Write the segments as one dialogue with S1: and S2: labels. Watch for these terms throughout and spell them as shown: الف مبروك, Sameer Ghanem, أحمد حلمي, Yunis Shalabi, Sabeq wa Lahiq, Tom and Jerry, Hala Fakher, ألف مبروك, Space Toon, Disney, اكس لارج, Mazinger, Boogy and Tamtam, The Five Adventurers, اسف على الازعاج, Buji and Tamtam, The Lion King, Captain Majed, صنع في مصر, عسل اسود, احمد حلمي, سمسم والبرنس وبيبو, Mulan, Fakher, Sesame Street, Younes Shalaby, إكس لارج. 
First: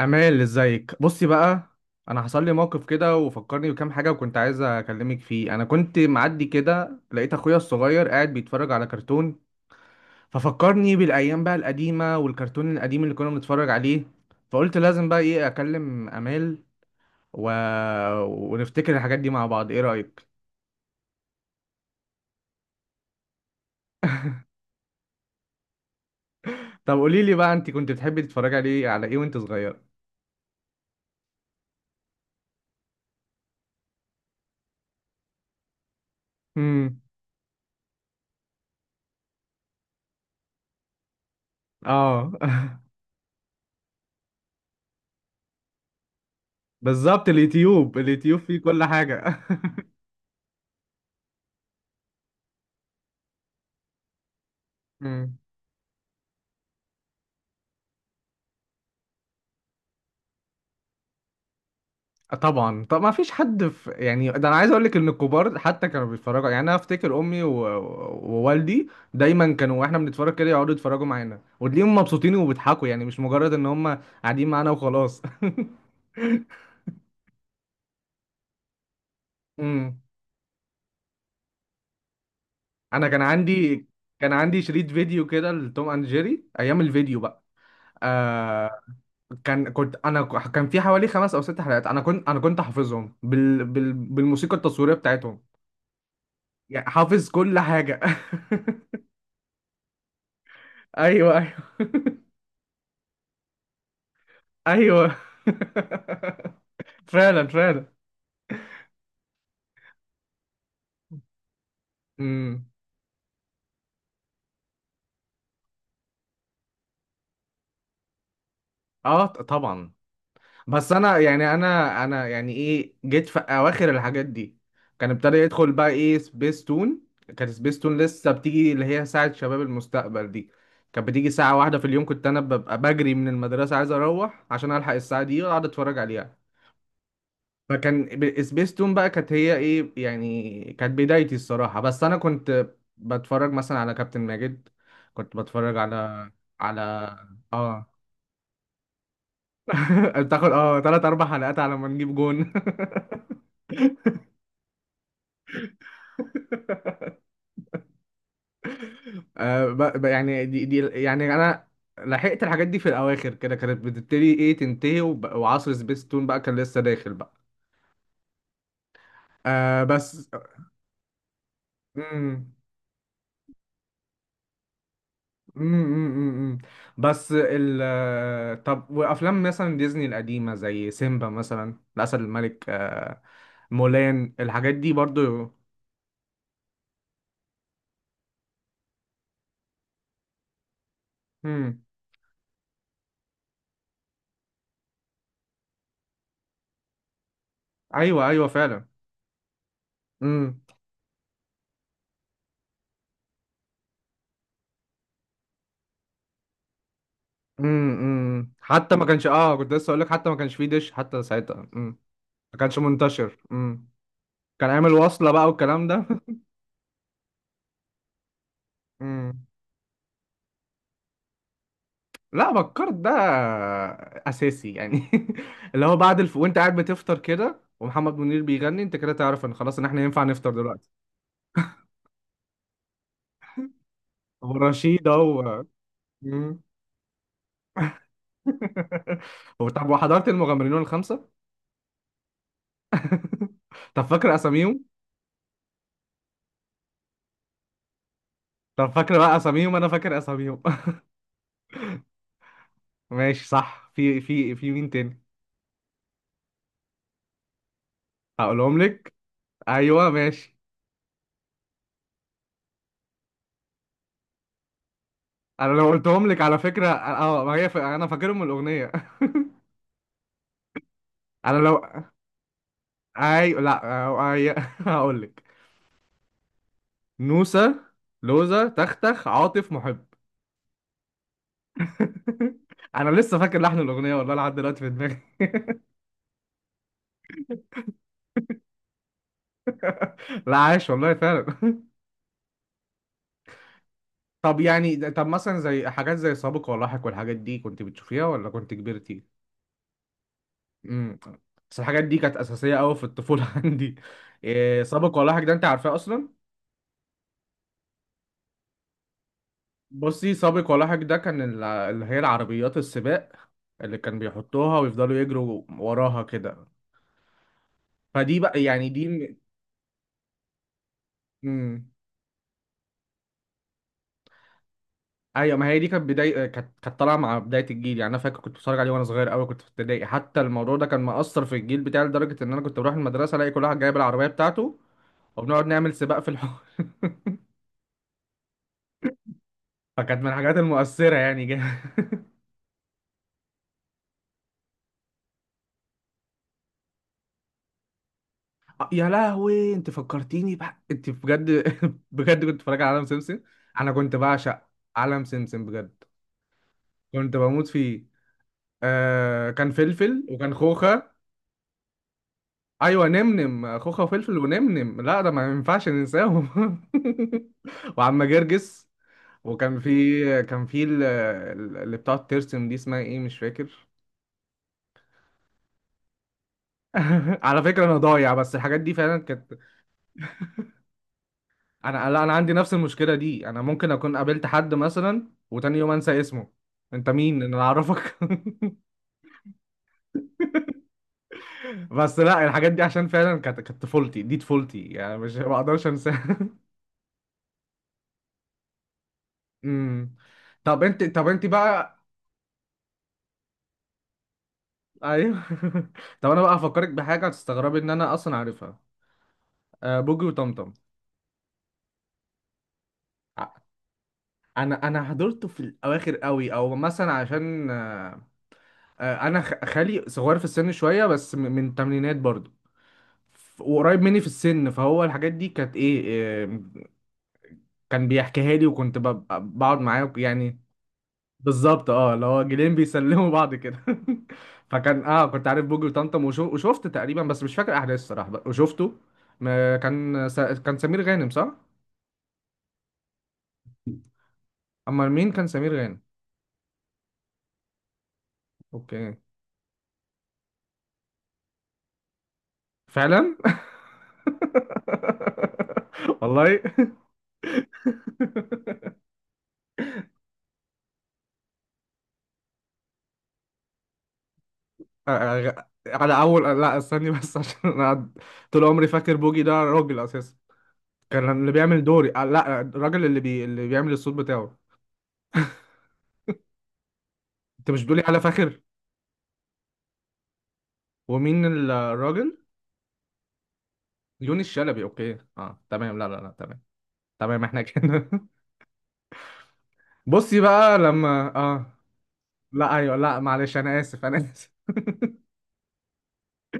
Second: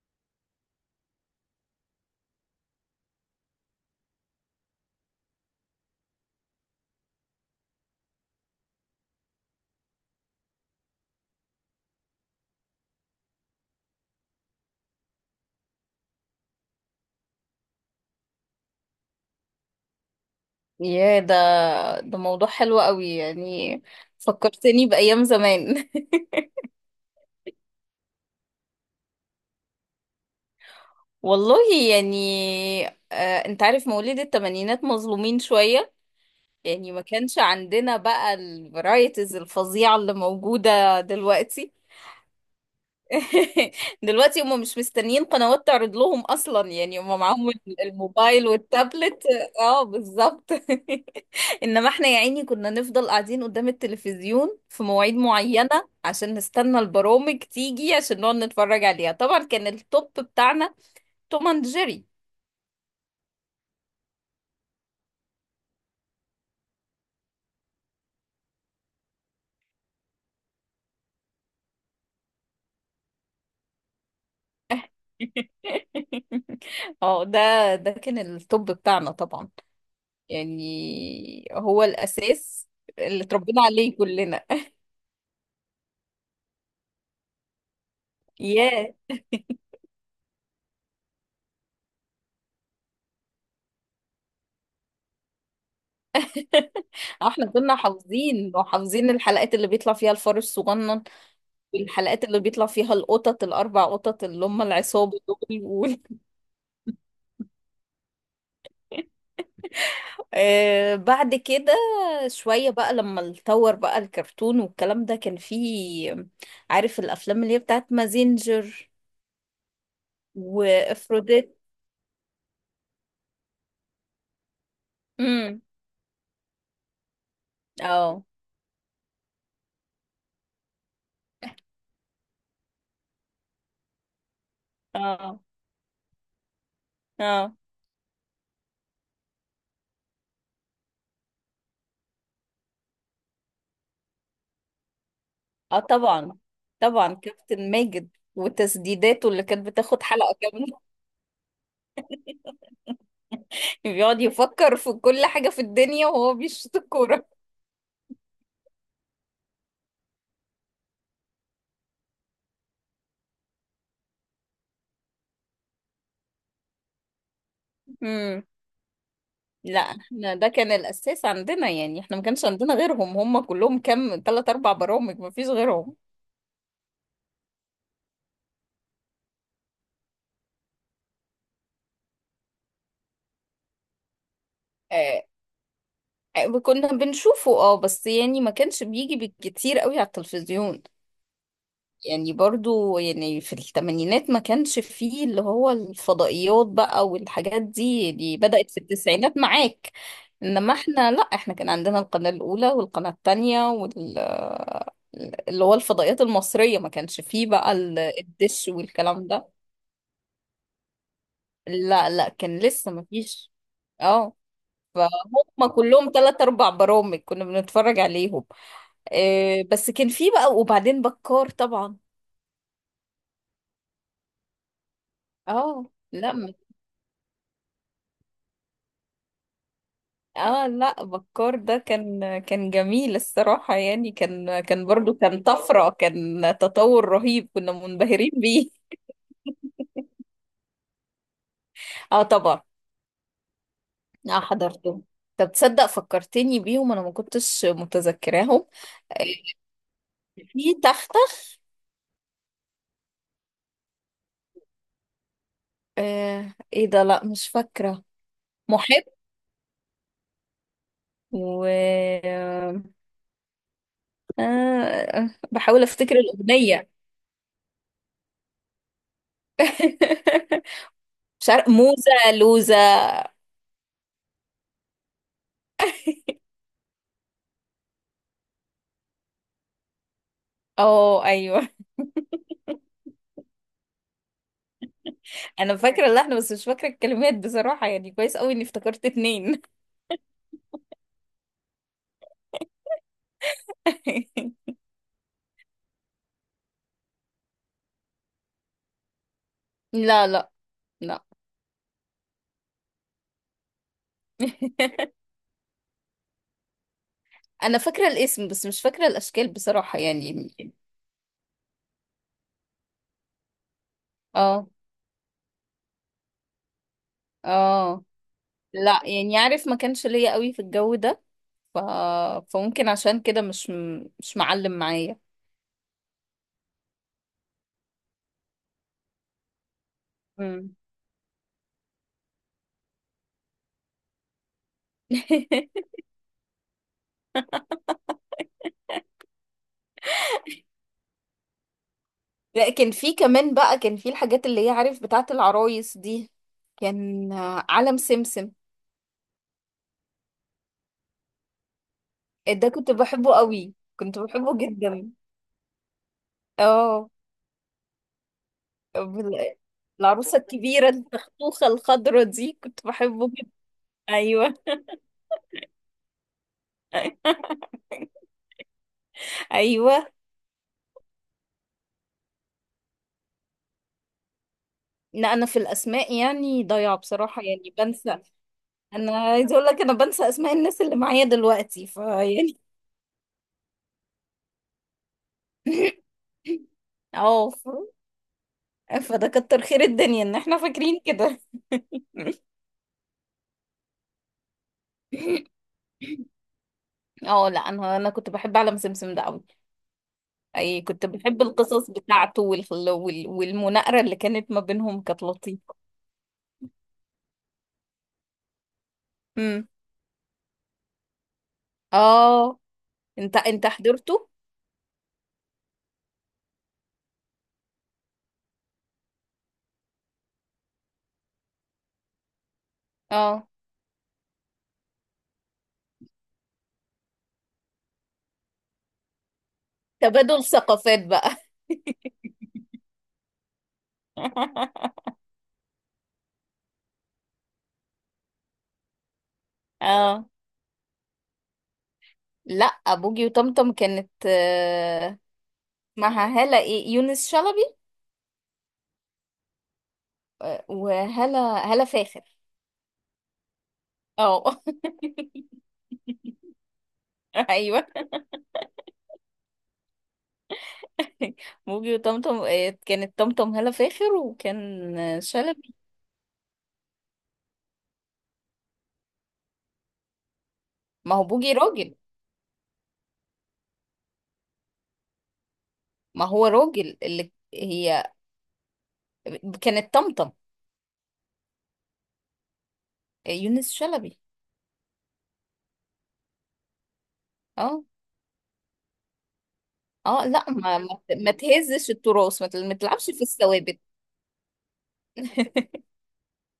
S1: امال، ازيك؟ بصي بقى، انا حصل لي موقف كده وفكرني بكام حاجه، وكنت عايز اكلمك فيه. انا كنت معدي كده، لقيت اخويا الصغير قاعد بيتفرج على كرتون. ففكرني بالايام بقى القديمه والكرتون القديم اللي كنا بنتفرج عليه. فقلت لازم بقى ايه اكلم امال و... ونفتكر الحاجات دي مع بعض. ايه رايك؟
S2: يا ده موضوع حلو قوي يعني. فكرتني بأيام زمان.
S1: طب قولي لي بقى، انت كنت بتحبي تتفرجي عليه على ايه وانت صغير؟
S2: والله يعني، آه انت عارف مواليد التمانينات مظلومين شوية. يعني
S1: امم.
S2: ما كانش عندنا بقى الفرايتيز الفظيعة اللي موجودة دلوقتي.
S1: اه.
S2: دلوقتي هم مش مستنيين قنوات تعرض لهم اصلا، يعني هم
S1: بالظبط،
S2: معاهم
S1: اليوتيوب
S2: الموبايل
S1: فيه كل
S2: والتابلت.
S1: حاجه.
S2: اه، بالظبط. انما احنا يا عيني كنا نفضل قاعدين قدام التلفزيون في مواعيد
S1: مم.
S2: معينة عشان نستنى البرامج تيجي، عشان نقعد نتفرج عليها. طبعا كان التوب بتاعنا توم اند جيري.
S1: طبعا. طب ما فيش حد، في يعني ده انا عايز اقول لك ان الكبار حتى كانوا بيتفرجوا، يعني انا افتكر امي و... ووالدي دايما كانوا واحنا بنتفرج كده يقعدوا يتفرجوا معانا، وتلاقيهم مبسوطين وبيضحكوا، يعني مش مجرد ان هم قاعدين معانا وخلاص.
S2: اه، ده كان التوب بتاعنا طبعا،
S1: امم.
S2: يعني هو الاساس
S1: انا كان
S2: اللي اتربينا
S1: عندي
S2: عليه
S1: كان
S2: كلنا.
S1: عندي شريط فيديو كده لتوم اند جيري ايام الفيديو بقى. آه،
S2: ياه.
S1: كان كنت انا ك- كان في حوالي خمس او ست حلقات، انا كنت حافظهم بالموسيقى التصويريه بتاعتهم. يعني
S2: اه
S1: حافظ
S2: احنا
S1: كل
S2: كنا
S1: حاجه.
S2: حافظين وحافظين الحلقات اللي بيطلع فيها الفار الصغنن،
S1: ايوه، ايوه.
S2: والحلقات اللي بيطلع فيها القطط الاربع قطط اللي هم
S1: ايوه.
S2: العصابه دول
S1: فعلا، فعلا.
S2: آه، بعد كده
S1: امم.
S2: شويه بقى لما اتطور بقى الكرتون والكلام ده كان فيه، عارف، الافلام اللي هي بتاعت مازينجر
S1: اه، طبعا. بس انا يعني
S2: وافروديت.
S1: انا يعني ايه، جيت في اواخر الحاجات دي. كان ابتدى
S2: امم،
S1: يدخل بقى ايه سبيس تون. كانت سبيس تون
S2: اه
S1: لسه بتيجي، اللي هي ساعة شباب المستقبل دي. كانت بتيجي ساعة واحدة في اليوم. كنت انا ببقى بجري من المدرسة عايز اروح عشان الحق الساعة
S2: اه
S1: دي واقعد اتفرج عليها.
S2: اه
S1: فكان سبيستون بقى كانت هي ايه يعني، كانت بدايتي الصراحة. بس انا كنت بتفرج مثلا على كابتن ماجد. كنت بتفرج
S2: اه،
S1: على
S2: طبعا.
S1: على
S2: طبعا كابتن
S1: اه،
S2: ماجد وتسديداته اللي كانت بتاخد حلقه
S1: بتاخد اه،
S2: كامله،
S1: تلات اربع حلقات على ما نجيب جون.
S2: بيقعد يفكر في كل حاجة في الدنيا وهو بيشوط الكورة.
S1: آه، يعني دي يعني انا لحقت الحاجات دي في الاواخر كده، كانت بتبتدي ايه تنتهي، وب... وعصر سبيستون بقى كان لسه داخل بقى.
S2: امم. لا
S1: آه بس.
S2: احنا ده كان الأساس عندنا، يعني احنا ما كانش
S1: مم.
S2: عندنا غيرهم، هم كلهم كام، تلات أربع برامج، ما فيش
S1: امم،
S2: غيرهم.
S1: بس ال آه، طب، وافلام مثلا ديزني القديمه زي سيمبا مثلا، الاسد الملك، آه، مولان، الحاجات دي
S2: آه
S1: برضو.
S2: آه، كنا بنشوفه اه، بس يعني ما كانش بيجي بالكتير قوي على التلفزيون.
S1: امم.
S2: يعني برضو يعني في الثمانينات ما كانش فيه اللي هو الفضائيات بقى، والحاجات دي
S1: ايوه،
S2: دي
S1: ايوه،
S2: بدأت في
S1: فعلا.
S2: التسعينات معاك.
S1: امم،
S2: انما احنا، لا احنا كان عندنا القناة الأولى والقناة التانية، اللي هو الفضائيات المصرية. ما كانش فيه بقى
S1: امم،
S2: الدش
S1: حتى ما كانش
S2: والكلام ده.
S1: اه كنت لسه اقول لك، حتى ما كانش فيه دش حتى ساعتها. امم.
S2: لا لا،
S1: ما
S2: كان
S1: كانش
S2: لسه ما
S1: منتشر.
S2: فيش.
S1: امم.
S2: اه،
S1: كان عامل وصله بقى
S2: فهم
S1: والكلام ده.
S2: كلهم تلات أربع برامج كنا بنتفرج عليهم.
S1: امم.
S2: آه بس كان فيه بقى وبعدين بكار طبعا.
S1: لا، فكرت ده اساسي يعني. اللي
S2: اه
S1: هو بعد
S2: لا ما-
S1: وانت قاعد بتفطر كده ومحمد منير بيغني، انت كده تعرف ان خلاص، ان احنا ينفع نفطر
S2: اه
S1: دلوقتي.
S2: لا، بكار ده كان جميل الصراحة، يعني
S1: هو
S2: كان
S1: رشيد،
S2: برضو، كان
S1: هو.
S2: طفرة، كان
S1: مم.
S2: تطور رهيب كنا منبهرين بيه.
S1: هو، طب وحضرت المغامرين الخمسة؟
S2: اه طبعا.
S1: طب فاكر
S2: اه
S1: أساميهم؟
S2: حضرته. طب تصدق فكرتني بيهم، انا ما كنتش متذكراهم.
S1: طب فاكر بقى أساميهم، أنا فاكر أساميهم.
S2: في تختخ.
S1: ماشي، صح. في مين تاني؟
S2: آه، ايه ده، لا مش فاكرة.
S1: هقولهم
S2: محب
S1: لك. أيوه، ماشي.
S2: و، آه،
S1: أنا
S2: بحاول
S1: لو
S2: افتكر
S1: قلتهم لك على فكرة،
S2: الأغنية.
S1: أه، ما هي أنا فاكرهم من الأغنية.
S2: مش
S1: أنا
S2: عارف
S1: لو
S2: موزة لوزة.
S1: أي، لا، أه، أي... هقول لك: نوسة، لوزة، تختخ، عاطف، محب.
S2: اه ايوه،
S1: أنا لسه فاكر لحن الأغنية والله لحد دلوقتي في دماغي.
S2: انا فاكرة اللحن بس مش فاكرة الكلمات بصراحة، يعني كويس قوي اني افتكرت اتنين.
S1: لا، عايش والله، فعلا. طب يعني طب مثلا زي حاجات زي سابق ولاحق، والحاجات دي كنت بتشوفيها ولا كنت كبرتي؟
S2: لا لا
S1: امم.
S2: لا.
S1: بس الحاجات دي كانت أساسية أوي في الطفولة عندي. إيه سابق ولاحق ده؟ أنت عارفاه أصلا؟
S2: انا فاكرة الاسم بس مش فاكرة الاشكال بصراحة
S1: بصي،
S2: يعني.
S1: سابق ولاحق ده كان اللي هي العربيات السباق اللي كان
S2: اه
S1: بيحطوها ويفضلوا يجروا وراها كده.
S2: اه،
S1: فدي بقى، يعني
S2: لا
S1: دي.
S2: يعني عارف ما كانش ليا قوي في الجو ده، ف... فممكن عشان كده مش معلم معايا.
S1: ايوه، ما هي دي كانت بدايه، آه، كانت طالعه مع بدايه الجيل. يعني انا فاكر كنت بتفرج عليه وانا صغير قوي، كنت في ابتدائي حتى.
S2: مم.
S1: الموضوع ده كان مأثر في الجيل بتاعي لدرجه ان انا كنت بروح المدرسه الاقي كل واحد جايب العربيه بتاعته وبنقعد نعمل سباق في الحوار. فكانت من الحاجات المؤثره يعني
S2: لا كان في كمان بقى، كان في الحاجات اللي هي عارف بتاعت العرايس دي، كان، آه، علم سمسم.
S1: آه، يا لهوي، انت فكرتيني بقى انت بجد. بجد كنت
S2: ده
S1: بتفرج على
S2: كنت
S1: عالم
S2: بحبه
S1: سمسم.
S2: قوي،
S1: انا كنت
S2: كنت بحبه
S1: بعشق
S2: جدا.
S1: عالم سمسم بجد،
S2: اه،
S1: كنت بموت فيه. آه،
S2: بال-
S1: كان فلفل
S2: العروسة
S1: وكان
S2: الكبيرة
S1: خوخة.
S2: التختوخة الخضرة دي كنت
S1: ايوه،
S2: بحبه جدا.
S1: نمنم، خوخة وفلفل
S2: ايوه
S1: ونمنم، لا ده ما ينفعش ننساهم. وعم جرجس. وكان
S2: ايوه.
S1: في كان في اللي بتقعد ترسم دي، اسمها ايه؟ مش فاكر.
S2: لا انا في الاسماء يعني ضايعة بصراحة،
S1: على
S2: يعني
S1: فكرة انا
S2: بنسى.
S1: ضايع، بس الحاجات دي
S2: انا
S1: فعلا كانت.
S2: عايزة اقول لك، انا بنسى اسماء الناس اللي معايا دلوقتي
S1: انا، لا، انا عندي
S2: فيعني.
S1: نفس المشكلة دي، انا ممكن اكون قابلت حد مثلا وتاني يوم انسى اسمه. انت مين
S2: اه،
S1: إن انا اعرفك؟
S2: فده كتر خير الدنيا ان احنا فاكرين كده.
S1: بس لا، الحاجات دي عشان فعلا كانت طفولتي. دي طفولتي، يعني مش ما اقدرش انساها.
S2: اه لا، انا كنت بحب عالم سمسم ده قوي.
S1: أمم.
S2: اي
S1: طب انت
S2: كنت
S1: طب
S2: بحب
S1: انت
S2: القصص
S1: بقى.
S2: بتاعته والمناقره اللي كانت ما بينهم كانت
S1: ايوه.
S2: لطيفه.
S1: طب انا بقى هفكرك بحاجه هتستغربي ان انا اصلا عارفها.
S2: امم.
S1: أه، بوجي وطمطم.
S2: اه، انت
S1: ع-
S2: انت حضرته.
S1: انا حضرته في الاواخر قوي، او مثلا عشان، أه، آه، انا خالي صغير في السن شويه، بس من التمانينات برضو.
S2: اه،
S1: وقريب مني في السن، فهو الحاجات دي كانت ايه، آه، كان بيحكيها لي، وكنت بقعد معاه
S2: تبادل
S1: يعني.
S2: ثقافات بقى.
S1: بالظبط، اه، اللي هو جيلين بيسلموا بعض كده. فكان اه، كنت عارف بوجي وطمطم وشو... وشفت تقريبا، بس مش فاكر احداث الصراحه بقى. وشفته. ما كان
S2: اه
S1: س... كان سمير غانم، صح؟
S2: لا، بوجي وطمطم كانت،
S1: امال،
S2: آه،
S1: مين كان سمير غانم؟
S2: معها هالة، ايه، يونس شلبي.
S1: اوكي.
S2: آه، وهالة هالة فاخر.
S1: فعلا.
S2: اه.
S1: والله.
S2: ايوه. بوجي وطمطم، آه، كانت طمطم هالة فاخر، وكان، آه، شلبي.
S1: على اول، لا استني بس عشان انا طول عمري فاكر بوجي ده راجل اساسا.
S2: ما هو
S1: كان اللي
S2: بوجي
S1: بيعمل
S2: راجل.
S1: دوري آه، لا، الراجل اللي بيعمل الصوت بتاعه.
S2: ما هو راجل اللي
S1: انت مش بتقولي
S2: هي
S1: على فاخر؟
S2: كانت طمطم.
S1: ومين الراجل؟
S2: آه، يونس شلبي.
S1: يونس شلبي، اوكي، اه تمام. لا، لا، لا، تمام. تمام احنا
S2: اه
S1: كده.
S2: اه،
S1: بصي
S2: لا
S1: بقى
S2: ما
S1: لما اه،
S2: تهزش التراث،
S1: لا،
S2: ما
S1: ايوه،
S2: تلعبش
S1: لا
S2: في
S1: معلش، انا
S2: الثوابت.
S1: اسف، انا اسف.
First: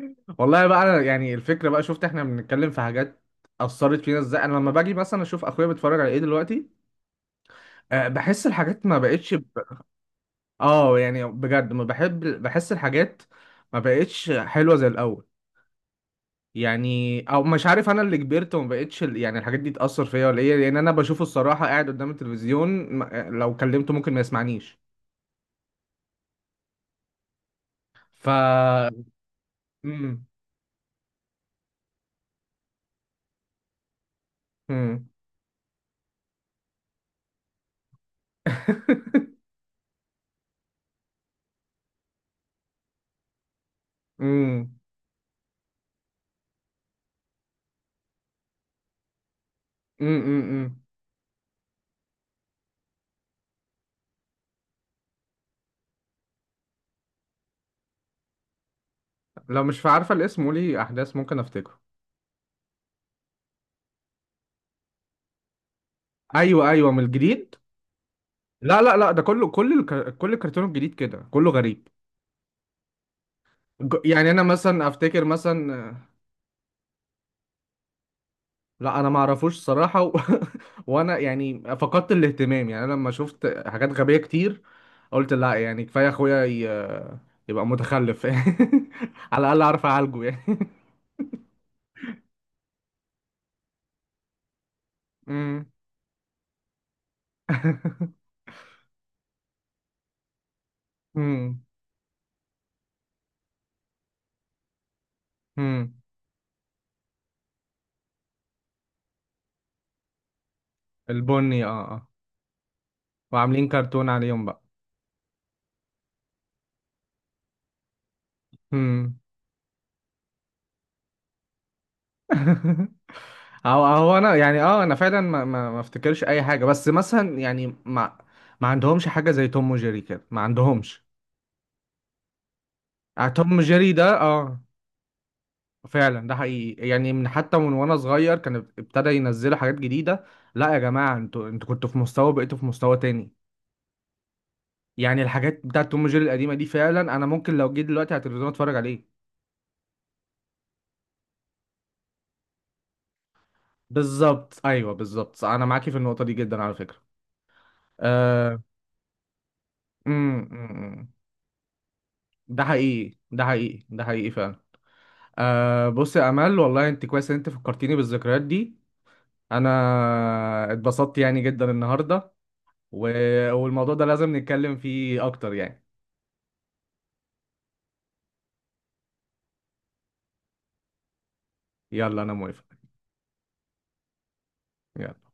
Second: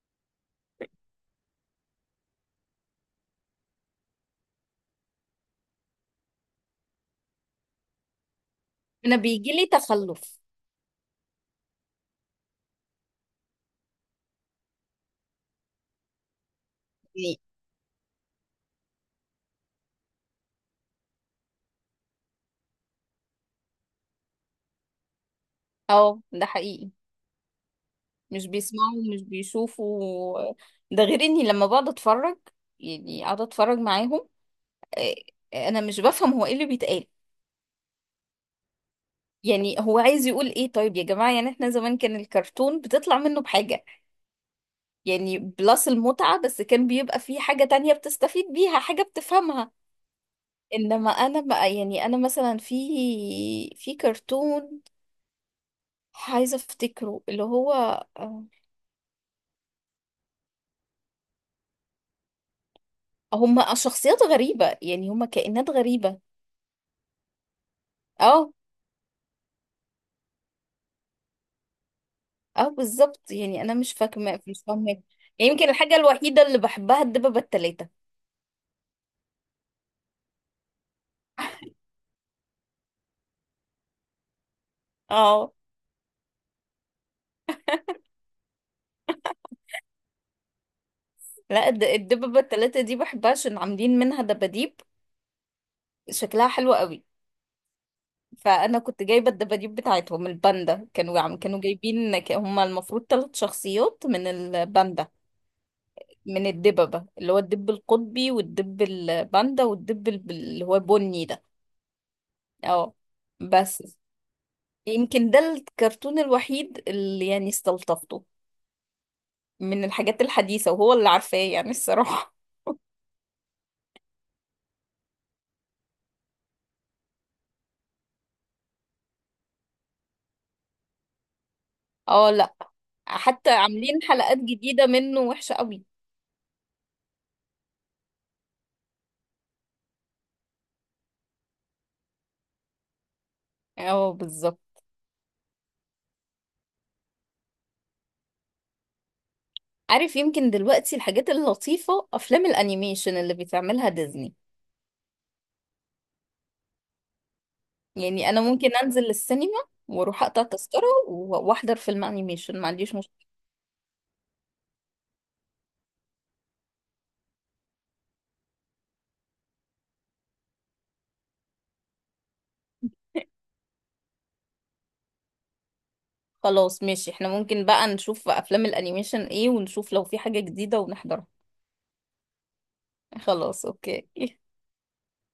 S1: والله بقى، انا يعني الفكره بقى، شفت احنا بنتكلم في حاجات اثرت فينا ازاي. انا لما باجي مثلا اشوف اخويا بيتفرج على ايه دلوقتي، آه، بحس الحاجات ما
S2: انا
S1: بقتش
S2: بيجي لي تخلف
S1: اه، يعني بجد ما بحب، بحس الحاجات ما بقتش حلوه زي الاول. يعني
S2: يعني.
S1: او مش عارف، انا اللي كبرت وما بقتش يعني الحاجات دي تاثر فيا ولا ايه، لان انا بشوفه الصراحه قاعد قدام التلفزيون آه، لو كلمته ممكن ما يسمعنيش.
S2: اه ده حقيقي.
S1: ف
S2: مش بيسمعوا مش
S1: مم.
S2: بيشوفوا. ده غير اني لما بقعد اتفرج، يعني اقعد اتفرج معاهم.
S1: مم.
S2: آه آه، انا مش بفهم هو ايه اللي بيتقال. يعني هو عايز يقول ايه؟ طيب يا جماعة، يعني احنا زمان كان الكرتون بتطلع منه بحاجة.
S1: مم.
S2: يعني بلس المتعة، بس كان بيبقى فيه حاجة تانية بتستفيد بيها، حاجة بتفهمها.
S1: مم. مم.
S2: انما انا بقى، يعني انا مثلا في كرتون عايزة افتكره اللي هو، آه،
S1: لو مش عارفه الاسم قولي احداث، ممكن افتكره.
S2: هما شخصيات غريبة، يعني هما كائنات غريبة.
S1: ايوه، ايوه، من الجديد.
S2: اه
S1: لا، لا، لا، ده كله، كل الكرتون الجديد كده كله غريب.
S2: اه بالظبط، يعني انا
S1: يعني انا
S2: مش فاهمة
S1: مثلا
S2: يعني.
S1: افتكر
S2: يمكن
S1: مثلا.
S2: الحاجة الوحيدة اللي بحبها الدببة التلاتة.
S1: لا، انا ما اعرفوش صراحه وانا يعني فقدت الاهتمام، يعني انا لما شفت حاجات غبيه كتير قلت
S2: اه
S1: لا، يعني كفايه اخويا يبقى متخلف. على الاقل اعرف اعالجه يعني.
S2: لا، الدببة التلاتة دي بحبها عشان عاملين منها دباديب، شكلها حلو قوي. فانا كنت جايبه الدباديب بتاعتهم الباندا، كانوا
S1: مم.
S2: جايبين، هما المفروض ثلاث شخصيات من الباندا،
S1: امم.
S2: من الدببه، اللي هو الدب القطبي والدب الباندا والدب، اللي هو بني ده.
S1: البني، اه، اه.
S2: اه
S1: وعاملين
S2: بس،
S1: كرتون عليهم بقى.
S2: يمكن ده الكرتون الوحيد اللي يعني استلطفته
S1: امم.
S2: من الحاجات الحديثه، وهو اللي عارفاه يعني الصراحه.
S1: هو انا يعني، اه، انا فعلا ما افتكرش اي حاجه، بس مثلا يعني ما ما عندهمش حاجه زي توم وجيري كده، ما عندهمش.
S2: اه لا،
S1: آه،
S2: حتى
S1: توم وجيري
S2: عاملين
S1: ده،
S2: حلقات
S1: اه،
S2: جديده منه وحشه قوي.
S1: فعلا، ده حقيقي، يعني من حتى من وانا صغير كان ابتدى ينزلوا حاجات جديده. لا يا جماعه، انتوا كنتوا في مستوى، بقيتوا في مستوى تاني.
S2: اه بالظبط.
S1: يعني الحاجات بتاعت توم وجيري القديمه دي، فعلا، انا ممكن لو جيت دلوقتي على التلفزيون اتفرج عليه.
S2: عارف، يمكن دلوقتي الحاجات اللطيفة أفلام الأنيميشن اللي بتعملها ديزني.
S1: بالظبط، ايوه، بالظبط، انا معاكي في النقطه دي جدا على فكره.
S2: يعني أنا
S1: آه.
S2: ممكن أنزل السينما وأروح
S1: أمم،
S2: أقطع تذكرة
S1: أمم.
S2: وأحضر فيلم أنيميشن،
S1: ده
S2: ما عنديش
S1: حقيقي،
S2: مشكلة.
S1: ده حقيقي، ده حقيقي، فعلا. آه، بص يا امل، والله انت كويس ان انت فكرتيني بالذكريات دي. انا اتبسطت يعني جدا النهارده و... والموضوع ده لازم نتكلم فيه اكتر يعني.
S2: خلاص ماشي، احنا ممكن بقى نشوف أفلام الأنيميشن إيه، ونشوف لو في حاجة جديدة ونحضرها.
S1: يلا، انا موافق.
S2: خلاص أوكي.
S1: يلا.